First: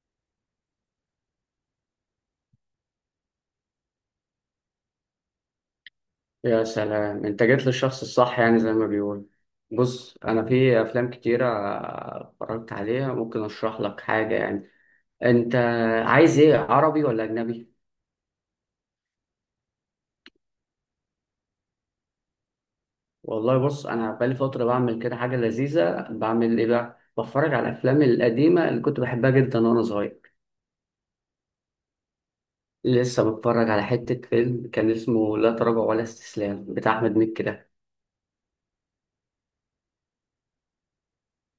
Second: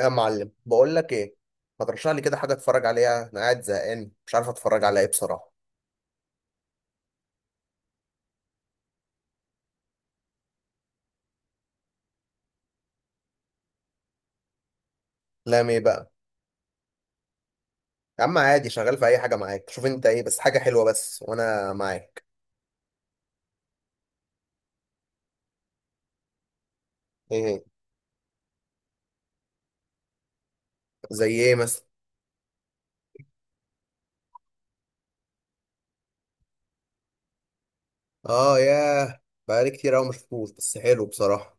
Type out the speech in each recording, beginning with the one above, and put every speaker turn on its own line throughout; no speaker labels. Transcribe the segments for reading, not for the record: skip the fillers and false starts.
يا معلم بقول لك ايه. ما ترشح لي كده حاجه اتفرج عليها، انا قاعد زهقان مش عارف اتفرج على ايه بصراحه.
يا سلام، انت جيت للشخص الصح، يعني زي ما بيقول. بص، انا في افلام كتيرة اتفرجت عليها، ممكن اشرح لك حاجة يعني. انت
لا ايه بقى.
عايز ايه، عربي ولا اجنبي؟
يا عم عادي، شغال في اي حاجه معاك، شوف انت ايه بس حاجه حلوه، بس وانا معاك.
والله بص، انا بقالي فترة بعمل كده حاجة لذيذة. بعمل ايه بقى؟
ايه
بتفرج
هي؟
على الافلام القديمة اللي كنت بحبها جدا وانا صغير.
زي ايه مثلا.
لسه بتفرج على حتة فيلم كان اسمه لا تراجع ولا استسلام بتاع احمد مكي ده.
اه ياه، بقالي كتير قوي ما شفتوش بس حلو بصراحه.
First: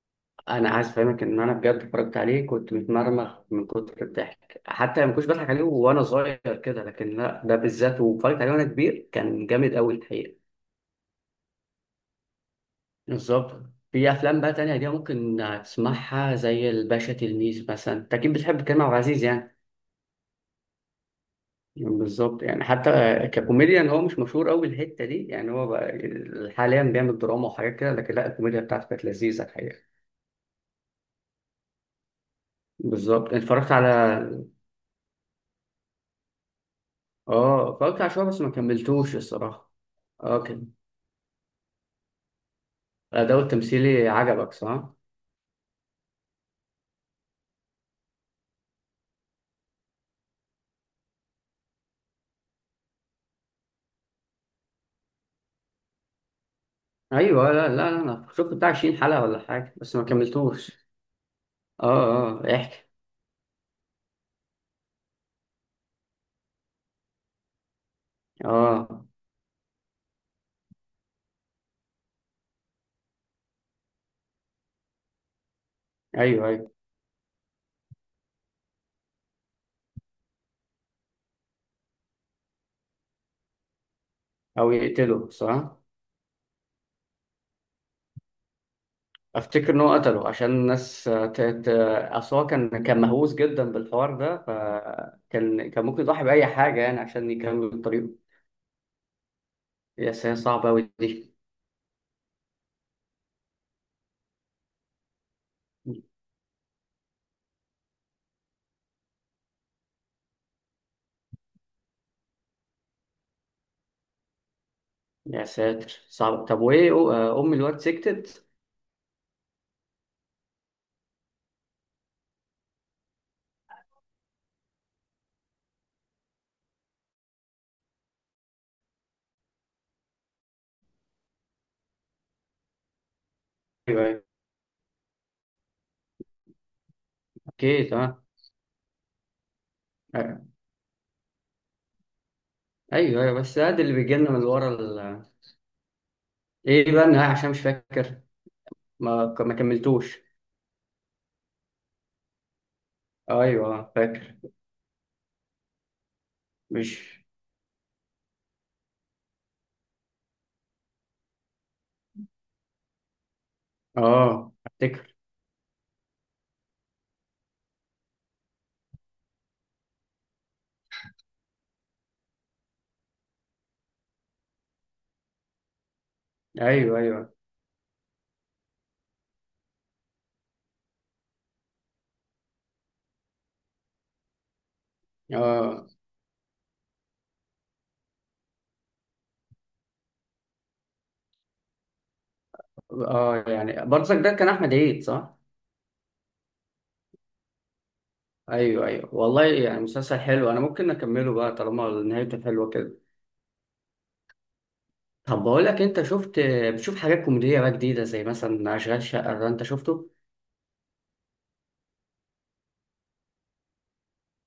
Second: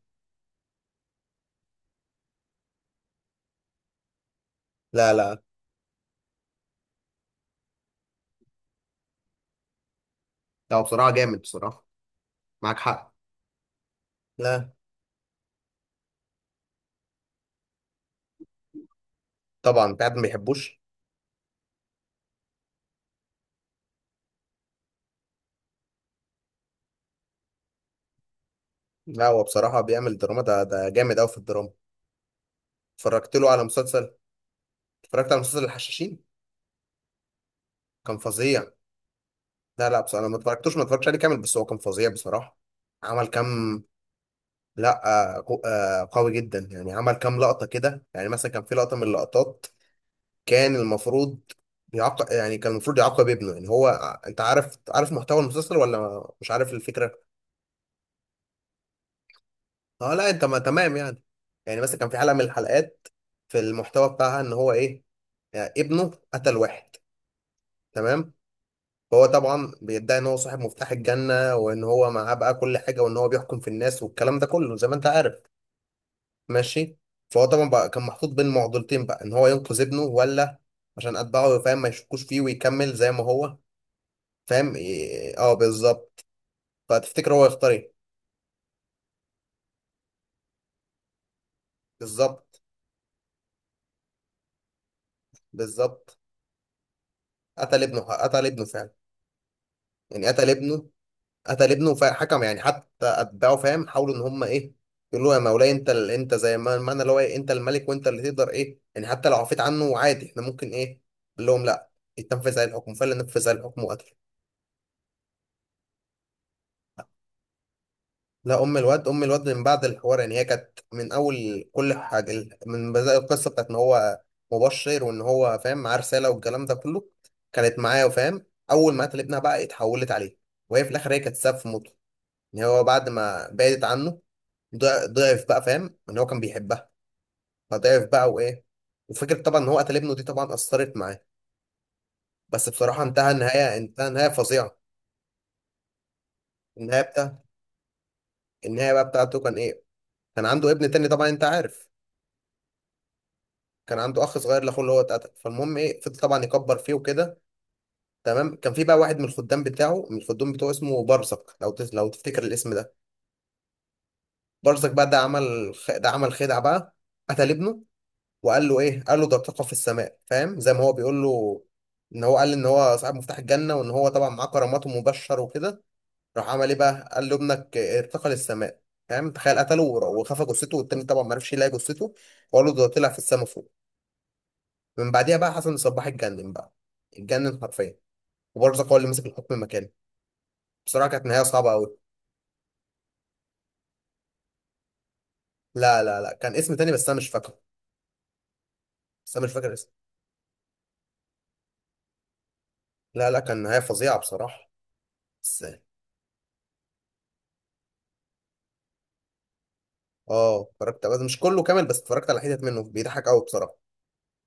انا عايز افهمك ان انا بجد اتفرجت عليه، كنت متمرمغ من كتر الضحك. حتى ما
لا
كنتش
لا
بضحك عليه وانا صغير كده، لكن لا ده بالذات، واتفرجت عليه وانا كبير، كان جامد قوي الحقيقه.
لا، هو بصراحه جامد بصراحه، معاك حق.
بالظبط. في افلام بقى
لا
تانية دي ممكن تسمعها، زي الباشا تلميذ مثلا. انت اكيد بتحب كريم عبد العزيز يعني.
طبعا، انت قاعد ما بيحبوش.
بالظبط. يعني حتى ككوميديان هو مش مشهور قوي الحته دي، يعني هو بقى حاليا بيعمل دراما وحاجات كده، لكن لا، الكوميديا بتاعته كانت
لا هو
لذيذه
بصراحه
الحقيقه.
بيعمل دراما، ده جامد قوي في الدراما.
بالظبط
اتفرجت له على
اتفرجت على.
مسلسل. اتفرجت على مسلسل الحشاشين،
اه اتفرجت على
كان
شوية بس ما
فظيع.
كملتوش الصراحة.
لا لا، بصراحة أنا ما
اه كان.
اتفرجتوش، ما اتفرجتش عليه كامل بس هو كان فظيع بصراحة. عمل
الأداء
كام.
التمثيلي عجبك صح؟
لا قوي جدا يعني، عمل كام لقطة كده، يعني مثلا كان في لقطة من اللقطات كان المفروض، يعاقب يعني كان المفروض يعاقب ابنه، يعني هو انت عارف، عارف محتوى المسلسل ولا مش عارف الفكرة؟
أيوه. لا لا لا، أنا شفت بتاع 20 حلقة ولا حاجة بس ما
اه لا انت ما
كملتوش.
تمام يعني. يعني
اه،
مثلا كان في حلقة من
اه احكي.
الحلقات، في المحتوى بتاعها ان هو ايه، يعني ابنه قتل واحد، تمام.
اه.
هو طبعا بيدعي ان هو صاحب مفتاح الجنة، وان هو معاه بقى كل حاجة، وان هو بيحكم في الناس والكلام ده كله زي ما انت عارف.
أيوه أيوه.
ماشي. فهو طبعا بقى كان محطوط بين معضلتين بقى، ان هو ينقذ ابنه ولا عشان اتباعه فاهم ما يشكوش فيه ويكمل زي ما هو،
أو
فاهم
يقتله
إيه، اه
صح؟
بالظبط. فتفتكر هو يختار ايه.
أفتكر إن هو قتله عشان الناس، أصل هو
بالظبط،
كان مهووس جدا بالحوار ده، فكان ممكن
بالظبط،
يضحي بأي حاجة يعني عشان يكمل
قتل ابنه،
طريقه.
قتل ابنه فعلا.
يا
يعني
ساتر
قتل
صعبة
ابنه،
أوي دي.
قتل ابنه فحكم، يعني حتى اتباعه فاهم حاولوا ان هم ايه، يقولوا له يا مولاي انت ال... انت زي ما المعنى اللي هو إيه؟ انت الملك وانت اللي تقدر ايه، يعني حتى لو عفيت عنه عادي، احنا ممكن ايه. قال لهم لا، يتنفذ عليه الحكم. فعلا نفذ عليه الحكم وقتله.
يا ساتر صعبة. طب وإيه أم الواد سكتت؟
لا ام الواد، ام الواد من بعد الحوار، يعني هي كانت من اول كل حاجه من بدايه القصه بتاعت ان هو مبشر وان هو فاهم معاه رساله والكلام ده كله، كانت معاه وفاهم. اول ما قتل ابنها بقى اتحولت عليه، وهي في الاخر هي كانت سبب في موته. ان هو بعد ما بعدت
أيوه
عنه
أيوه.
ضعف بقى، فاهم ان هو كان بيحبها،
أوكي
فضعف
تمام.
بقى وايه، وفكره طبعا ان هو قتل ابنه دي
ايوه
طبعا اثرت معاه. بس بصراحه انتهى
ايوه، بس ده
النهايه،
اللي
انتهى
بيجي
نهايه
لنا من ورا
فظيعه.
ايه
النهايه
بقى النهايه؟
بتاع،
عشان مش فاكر.
النهايه بقى
ما
بتاعته كان
ما
ايه،
كملتوش.
كان عنده ابن تاني طبعا انت عارف،
ايوه
كان عنده
فاكر.
اخ صغير لاخوه اللي هو اتقتل، فالمهم ايه، فضل طبعا يكبر فيه
مش.
وكده، تمام. كان في بقى واحد من الخدام بتاعه، من الخدام بتوعه اسمه برزق، لو تس... لو تفتكر الاسم ده.
اه
برزق بقى
افتكر.
ده عمل خ... ده عمل خدعه بقى، قتل ابنه وقال له ايه، قال له ده طاقه في السماء، فاهم زي ما هو بيقول له ان هو قال ان هو صاحب مفتاح الجنه وان هو طبعا معاه كرامات ومبشر وكده، راح عمل ايه
ايوه
بقى، قال
ايوه.
له ابنك ارتقى للسماء. فاهم تخيل قتله وخفى جثته، والتاني طبعا ما عرفش يلاقي جثته، وقال له ده طلع في السماء فوق. من بعديها بقى حسن
اه
الصباح اتجنن بقى، اتجنن حرفيا. وبرزق هو اللي مسك الحكم مكانه. بصراحه كانت نهايه صعبه قوي.
اه. يعني برضك ده كان احمد عيد صح؟
لا لا لا، كان اسم تاني بس انا مش فاكره.
ايوه ايوه،
بس
والله
انا مش فاكر
يعني
اسمه.
مسلسل حلو، انا ممكن اكمله بقى طالما نهايته حلوه كده.
لا لا، كان نهايه فظيعه بصراحه.
طب
بس
بقول لك، انت شفت؟ بتشوف حاجات كوميديه بقى جديده، زي مثلا اشغال شقه ده، انت شفته؟
اه اتفرجت، بس مش كله كامل، بس اتفرجت على حتت منه، بيضحك قوي بصراحه،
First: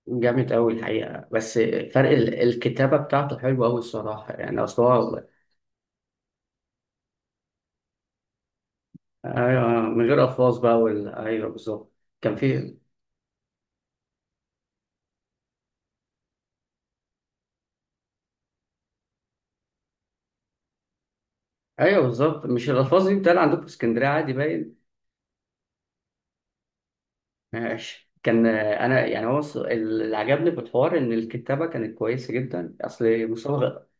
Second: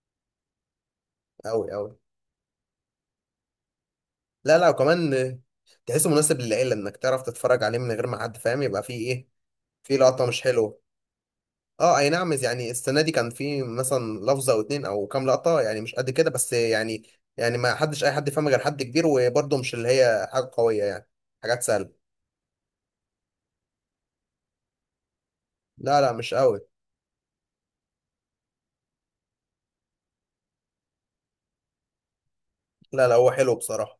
جامد قوي الحقيقه بس.
قوي قوي.
فرق الكتابه بتاعته حلوه قوي الصراحه
لا
يعني
لا، وكمان
اصلا.
تحسه مناسب للعيله، انك تعرف تتفرج عليه من غير ما حد فاهم يبقى فيه ايه،
ايوه،
فيه
من غير
لقطه مش
الفاظ بقى
حلوه.
ايوه بالظبط.
اه اي نعم،
كان
يعني
في.
السنه دي كان فيه مثلا لفظه او اتنين او كام لقطه، يعني مش قد كده بس يعني، يعني ما حدش اي حد فاهم غير حد كبير، وبرضه مش اللي هي حاجه قويه يعني، حاجات
ايوه
سهله.
بالظبط، مش الالفاظ دي بتتقال عندكم في اسكندريه عادي، باين.
لا لا مش قوي.
ماشي كان انا يعني هو اللي عجبني في الحوار ان الكتابه كانت كويسه جدا.
لا لا، هو
اصل
حلو بصراحه.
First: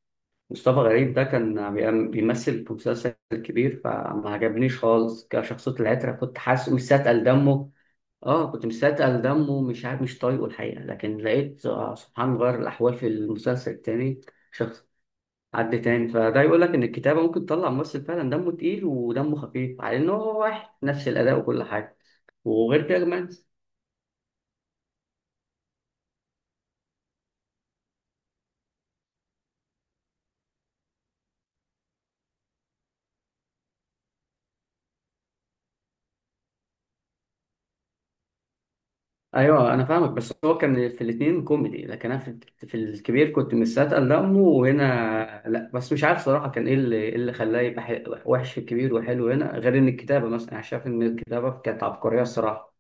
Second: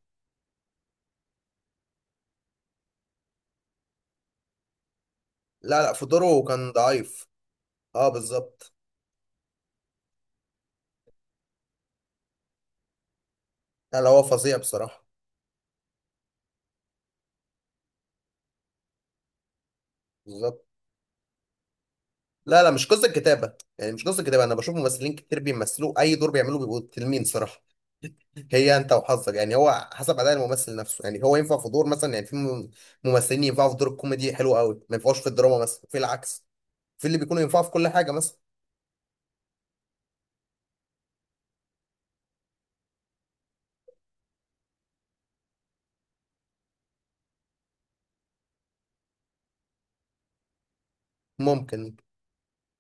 مصطفى غريب ده كان بيمثل في مسلسل كبير، فما عجبنيش خالص كشخصيه
لا لا، في
العتره، كنت
دوره
حاسس
كان
مستثقل
ضعيف.
دمه.
اه
اه كنت
بالظبط.
مستثقل دمه، مش عارف مش طايقه الحقيقه. لكن لقيت سبحان غير الاحوال في المسلسل
لا لا،
التاني.
هو فظيع بصراحه.
حد تاني، فده يقول لك ان الكتابه ممكن تطلع ممثل فعلا دمه تقيل ودمه خفيف على انه هو
بالظبط.
واحد، نفس الاداء وكل حاجه.
لا لا، مش
وغير كده
قصة
كمان.
كتابة، يعني مش قصة كتابة. أنا بشوف ممثلين كتير بيمثلوا أي دور بيعملوه بيبقوا تلمين صراحة. هي أنت وحظك، يعني هو حسب أداء الممثل نفسه. يعني هو ينفع في دور مثلا، يعني في ممثلين ينفعوا في دور الكوميدي حلو قوي، ما ينفعوش في الدراما مثلا، في العكس، في اللي بيكونوا ينفعوا في كل حاجة مثلا.
ايوه انا فاهمك، بس هو كان في الاثنين كوميدي، لكن انا في الكبير كنت مستثقل دمه وهنا لا. بس مش عارف صراحه كان ايه اللي إيه اللي خلاه يبقى وحش في الكبير وحلو هنا. غير ان الكتابه، مثلا انا شايف ان الكتابه كانت
ممكن.
عبقريه الصراحه.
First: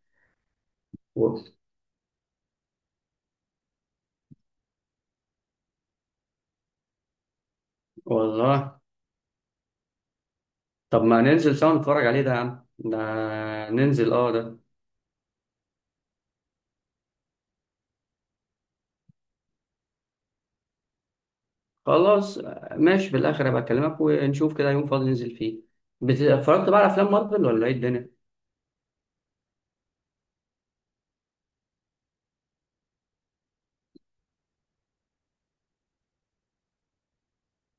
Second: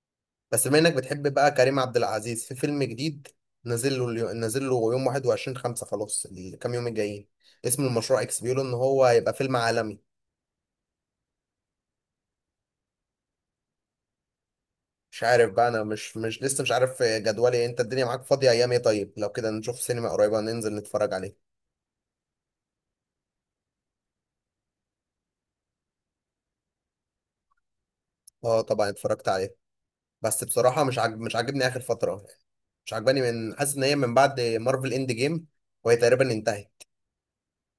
بس بما إنك بتحب بقى
و-
كريم عبد العزيز، في فيلم جديد نازل له نازل له يوم 21 5، خلاص الكام يوم الجايين. اسم المشروع إكس، بيقولوا إن
والله.
هو هيبقى فيلم عالمي.
طب ما ننزل سوا نتفرج عليه ده يا عم ده، ننزل اه ده.
مش عارف بقى، انا مش لسه مش عارف جدولي إيه. انت الدنيا معاك فاضية ايام ايه؟ طيب لو كده نشوف سينما قريبة ننزل نتفرج عليه.
خلاص ماشي، في الاخر هبقى اكلمك، ونشوف كده يوم فاضي ننزل فيه. اتفرجت بقى على افلام مارفل ولا ايه الدنيا؟
اه طبعا اتفرجت عليه، بس بصراحة مش عاجبني اخر فترة، مش عجباني من، حاسس ان هي من بعد مارفل اند جيم وهي تقريبا انتهت.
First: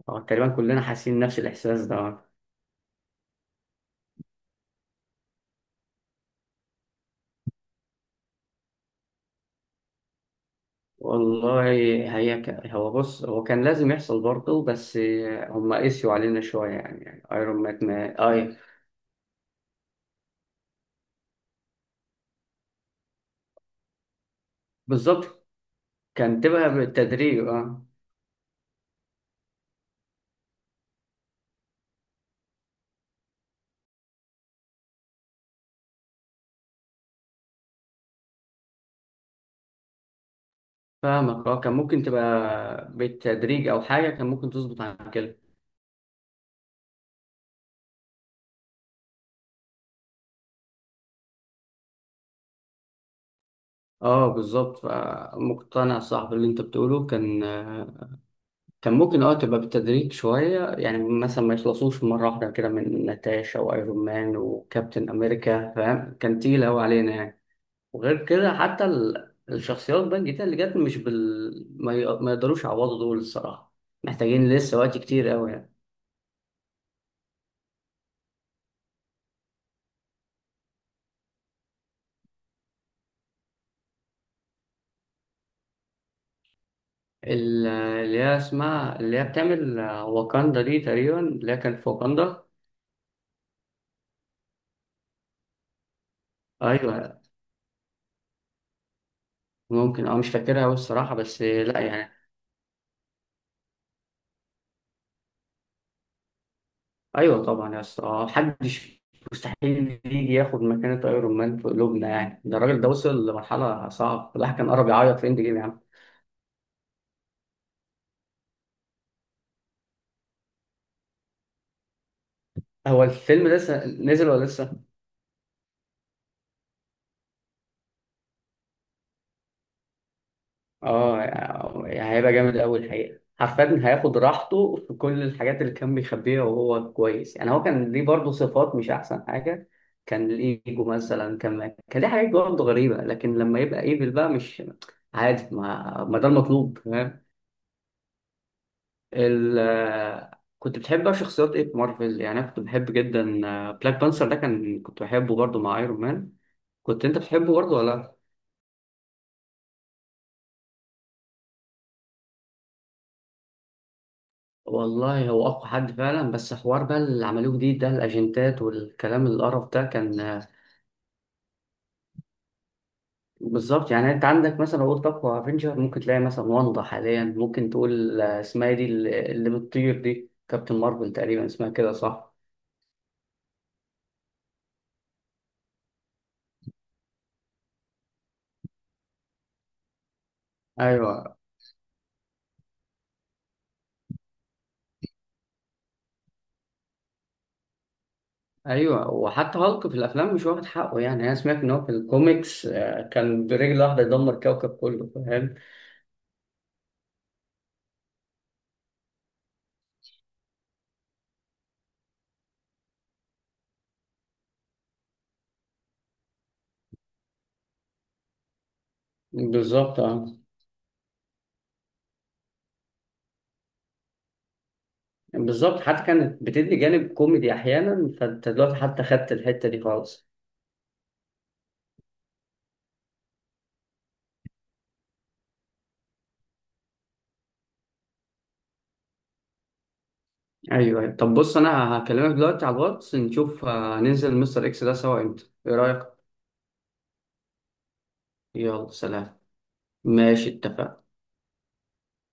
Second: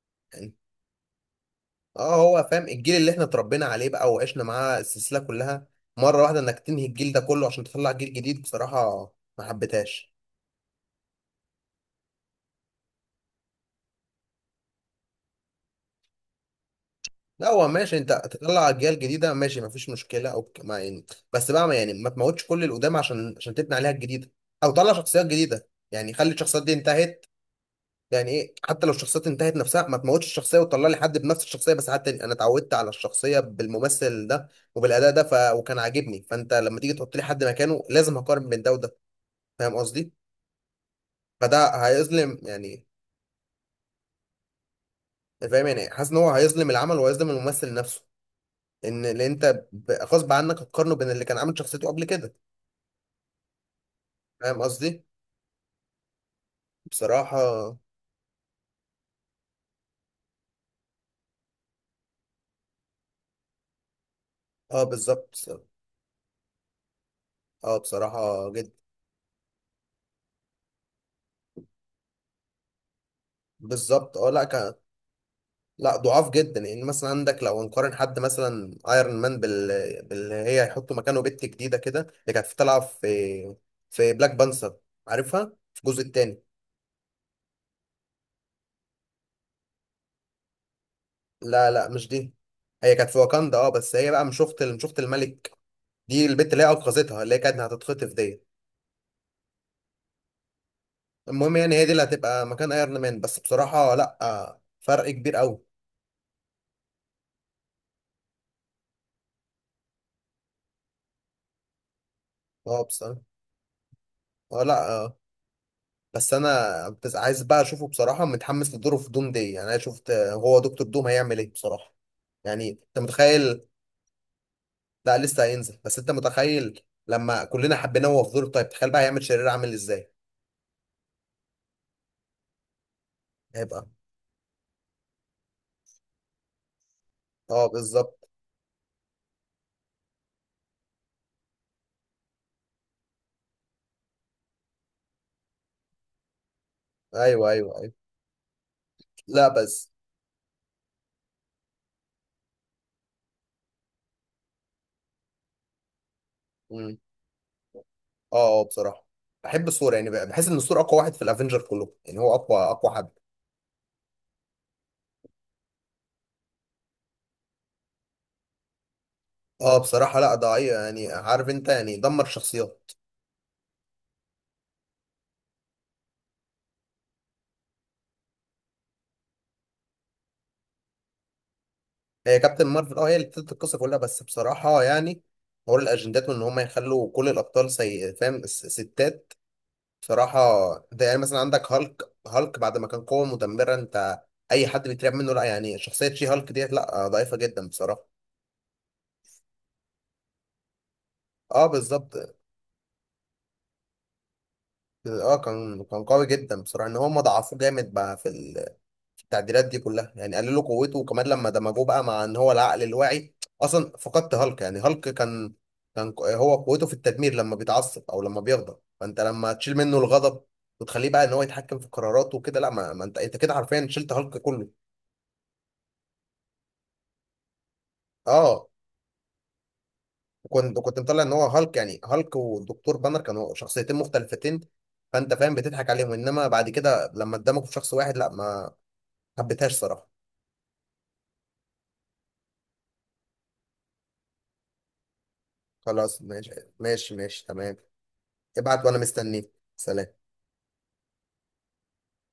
اه تقريبا
يعني،
كلنا حاسين نفس الاحساس
اه
ده.
هو فاهم، الجيل اللي احنا اتربينا عليه بقى وعشنا معاه السلسلة كلها، مرة واحدة انك تنهي الجيل ده كله عشان تطلع جيل جديد، بصراحة ما حبيتهاش.
والله. هي هو بص، هو كان لازم يحصل برضه، بس هم قسيوا علينا شويه يعني، يعني
لا
ايرون
هو
مان
ماشي، انت
ما... اي
تطلع اجيال جديده ماشي مفيش مشكله، او ما يعني، بس بقى ما يعني ما تموتش كل القدام عشان تبني عليها الجديده، او طلع شخصيات
بالظبط،
جديده، يعني خلي
كان
الشخصيات دي
تبقى
انتهت.
بالتدريج اه.
يعني ايه حتى لو الشخصيات انتهت نفسها، ما تموتش الشخصيه وتطلع لي حد بنفس الشخصيه، بس حتى انا اتعودت على الشخصيه بالممثل ده وبالاداء ده، ف... وكان عاجبني. فانت لما تيجي تحط لي حد مكانه، لازم هقارن بين ده وده، فاهم قصدي.
فاهمك، اه كان
فده
ممكن
هيظلم يعني،
تبقى بالتدريج او حاجه، كان ممكن تظبط عن كده.
فاهم، يعني حاسس ان هو هيظلم العمل وهيظلم الممثل نفسه، ان اللي انت غصب عنك هتقارنه بين اللي كان عامل شخصيته قبل كده،
اه
فاهم
بالظبط،
قصدي،
فمقتنع صاحب اللي انت بتقوله.
بصراحه.
كان ممكن اه تبقى بالتدريج شوية، يعني مثلا ما يخلصوش مرة واحدة كده من ناتاشا وايرون مان
اه
وكابتن
بالظبط.
امريكا فاهم، كان تقيل اوي علينا يعني.
اه
وغير
بصراحه
كده،
جدا.
حتى الشخصيات بقى الجديدة اللي جت مش بال ما يقدروش يعوضوا دول الصراحة،
بالظبط. اه لا
محتاجين
كان.
لسه وقت كتير اوي يعني.
لا ضعاف جدا، يعني مثلا عندك لو هنقارن حد مثلا ايرون مان بال... باللي هي هيحطوا مكانه بنت جديده كده، اللي كانت طالعه في، في بلاك بانثر، عارفها في الجزء الثاني.
اللي هي اسمها، اللي هي بتعمل واكاندا دي تقريبا، اللي هي
لا
كانت
لا
في
مش دي،
واكاندا.
هي كانت في واكاندا اه، بس هي بقى مش اخت الملك، دي البت اللي هي
ايوه
انقذتها، اللي هي كانت هتتخطف ديت.
ممكن، اه مش فاكرها اوي الصراحة، بس
المهم يعني
لا
هي دي اللي
يعني.
هتبقى مكان ايرون مان، بس بصراحة لا فرق كبير قوي.
ايوه طبعا يا اسطى، محدش مستحيل يجي ياخد مكانة ايرون مان في قلوبنا يعني، ده الراجل
اه
ده
بس اه،
وصل لمرحلة صعبة، الواحد
آه،
كان قرب
لا آه.
يعيط في اند جيم يا عم.
بس انا بس عايز بقى اشوفه، بصراحة متحمس لدوره في دوم دي. يعني انا شفت هو دكتور دوم هيعمل ايه بصراحة، يعني انت
هو الفيلم
متخيل.
لسه نزل ولا لسه؟
لا لسه هينزل، بس انت متخيل لما كلنا حبيناه وهو في دور طيب، تخيل بقى هيعمل شرير عامل ازاي.
اه. يعني هيبقى جامد أوي الحقيقة، حرفيا
هيبقى،
هياخد راحته في كل الحاجات اللي كان بيخبيها وهو كويس، يعني هو
اه
كان ليه
بالظبط.
برضه صفات مش أحسن حاجة. كان الإيجو مثلا، كان ليه حاجات برضه غريبة، لكن لما يبقى إيفل بقى مش عادي ما ده المطلوب.
ايوه ايوه ايوه. لا
ال
بس.
كنت بتحب بقى شخصيات ايه في مارفل؟ يعني انا كنت بحب جدا بلاك بانثر ده، كان كنت بحبه برضه مع ايرون مان.
مم.
كنت انت بتحبه برضه ولا لا؟
اه اه بصراحة بحب الثور، يعني بحس ان الثور اقوى واحد في الافنجر كله، يعني هو اقوى حد.
والله هو اقوى حد فعلا، بس حوار بقى اللي عملوه جديد ده، الاجنتات والكلام القرف
اه
ده
بصراحة
كان
لا ضعيف، يعني عارف انت يعني دمر شخصيات.
بالظبط. يعني انت عندك مثلا لو قلت اقوى افنجر، ممكن تلاقي مثلا واندا حاليا، ممكن تقول اسمها إيه دي اللي بتطير دي، كابتن مارفل تقريبا اسمها كده صح؟
هي كابتن مارفل اه، هي اللي ابتدت القصة كلها، بس بصراحة يعني حوار الأجندات وإن هما يخلوا كل الأبطال سي، فاهم، ستات، بصراحة. ده يعني
ايوه
مثلا عندك هالك بعد ما كان قوة مدمرة أنت، أي حد بيترعب منه، لا يعني شخصية شي هالك ديت لا، ضعيفة جدا بصراحة.
ايوه، وحتى هالك في الافلام مش واخد حقه، يعني انا سمعت
اه
ان هو في
بالظبط.
الكوميكس كان برجل واحده يدمر كوكب كله
اه
فاهم.
كان، كان قوي جدا بصراحة، إن هما ضعفوه جامد بقى في التعديلات دي كلها، يعني قللوا قوته، وكمان لما دمجوه بقى مع ان هو العقل الواعي، اصلا فقدت هالك. يعني هالك كان، هو قوته في التدمير لما بيتعصب او لما بيغضب، فانت لما تشيل منه
بالظبط. اه
الغضب وتخليه بقى ان هو يتحكم في قراراته وكده، لا ما انت، انت كده حرفيا شلت هالك كله.
بالظبط، حتى كانت بتدي جانب كوميدي احيانا، فانت
اه
دلوقتي حتى خدت الحته دي خالص.
كنت، كنت مطلع ان هو هالك، يعني هالك والدكتور بانر كانوا شخصيتين مختلفتين، فانت فاهم بتضحك عليهم، انما بعد كده لما اتدمجوا في شخص واحد، لا ما حبيتهاش صراحة.
ايوه أيوة. طب بص، انا هكلمك دلوقتي على الواتس نشوف ننزل مستر اكس ده سوا امتى، ايه رايك؟
خلاص ماشي. ماشي ماشي تمام. ابعت
يلا
وانا
سلام.
مستنيك. سلام.
ماشي اتفقنا.